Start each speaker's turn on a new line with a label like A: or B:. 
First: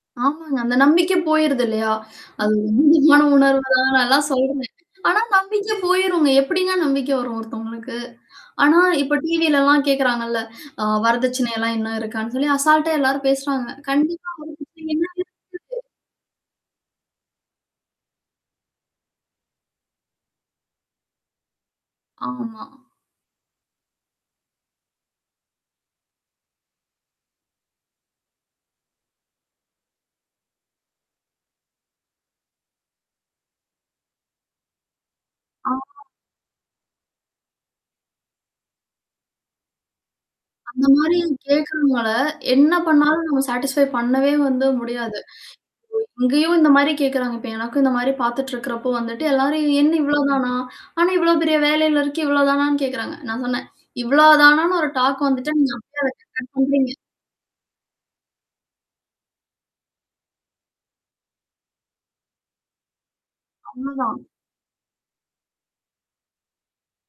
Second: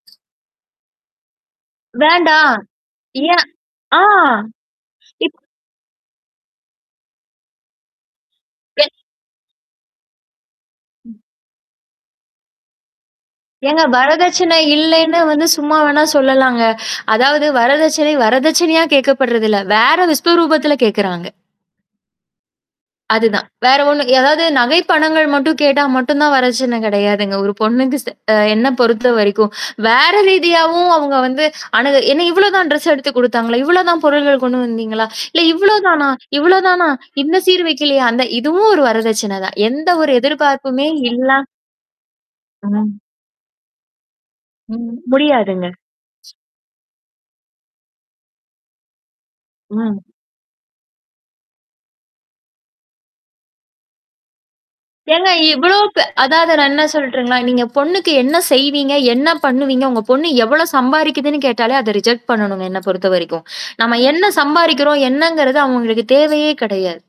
A: ஆமாங்க. அந்த நம்பிக்க போயிருது இல்லையா? அது
B: வேண்டாம்.
A: உன்னதமான
B: ஏன்?
A: உணர்வு தான்னு
B: ஆ.
A: எல்லாம் சொல்றேன். ஆனா
B: இப்
A: நம்பிக்கை போயிருங்க. எப்படிங்க நம்பிக்கை வரும் ஒருத்தவங்களுக்கு? ஆனா,
B: வே
A: இப்ப டிவிலலாம் கேட்கறாங்கல்ல! அ
B: ம்.
A: வரதட்சணையெல்லாம் என்ன இருக்கான்னு சொல்லி அசால்ட்டா எல்லாரும் பேசுறாங்க.
B: ஏங்க,
A: கண்டிப்பா,
B: வரதட்சணை இல்லைன்னு வந்து சும்மா
A: [unintelligible]
B: வேணா சொல்லலாங்க! அதாவது வரதட்சணை, வரதட்சணையா கேட்கப்படுறதில்ல. வேற விஸ்வரூபத்தில கேட்கறாங்க.
A: ஆமா.
B: அதுதான். வேற ஒண்ணு அதாவது நகை, பணங்கள் மட்டும் கேட்டா மட்டும் தான் வரட்சணை கெடையாதுங்க. ஒரு பொண்ணுக்கு செ அ என்ன பொறுத்தவரைக்கும், வேற ரீதியாவும் அவங்க வந்து அணுகு என்ன இவ்ளோதான் ட்ரெஸ் எடுத்துக் குடுத்தாங்களா? இவ்ளோதான் பொருள்கள் கொண்டு வந்தீங்களா? இல்ல இவ்ளோ
A: ஆமா.
B: தானா? இவ்ளோ தானா? இன்னும் சீர் வக்கலையா? அந்த இதுவும் ஒரு வரதட்சணை தான். எந்த ஒரு
A: அந்த
B: எதிர்பார்ப்புமே
A: மாரியும்
B: இல்லா
A: கேட்கறனால என்ன
B: ம்.
A: பண்ணாலும், நம்ம சாட்டிஸ்ஃபை பண்ணவே வந்து
B: ம்,
A: முடியாது.
B: முடியாதுங்க.
A: ஓ! இங்கேயும் இந்த மாரி கேட்கறாங்க. இப்ப எனக்கும் இந்த மாரி பாத்துட்டு இருக்கிறப்போ வந்துட்டு, எல்லாரும் என்ன
B: ம்.
A: இவ்ளோதானா? ஆனா, இவ்ளோ பெரிய வேலையில இருக்கேன், இவ்வளோ தானான்னு கேட்கறாங்க! நான் சொன்னேன், இவ்ளோ தானான்னு ஒரு டாக்
B: ஏங்க,
A: வந்துட்டா, நீங்க
B: இவ்ளோ பெ
A: அப்படியே அத கட்
B: அதாவது நான் என்ன
A: பண்றீங்க.
B: சொல்லட்டுங்களா? நீங்க பொண்ணுக்கு என்ன செய்வீங்க? என்ன பண்ணுவீங்க? உங்க பொண்ணு எவ்ளோ சம்பாரிக்குதுன்னு கேட்டாலே, அத ரிஜெக்ட் பண்ணணுங்க என்ன பொறுத்தவரைக்கும். நம்ம
A: அவ்ளோதான்.
B: என்ன சம்பாரிக்கிறோம்? என்னங்கிறது அவங்களுக்கு தேவையே கிடையாது.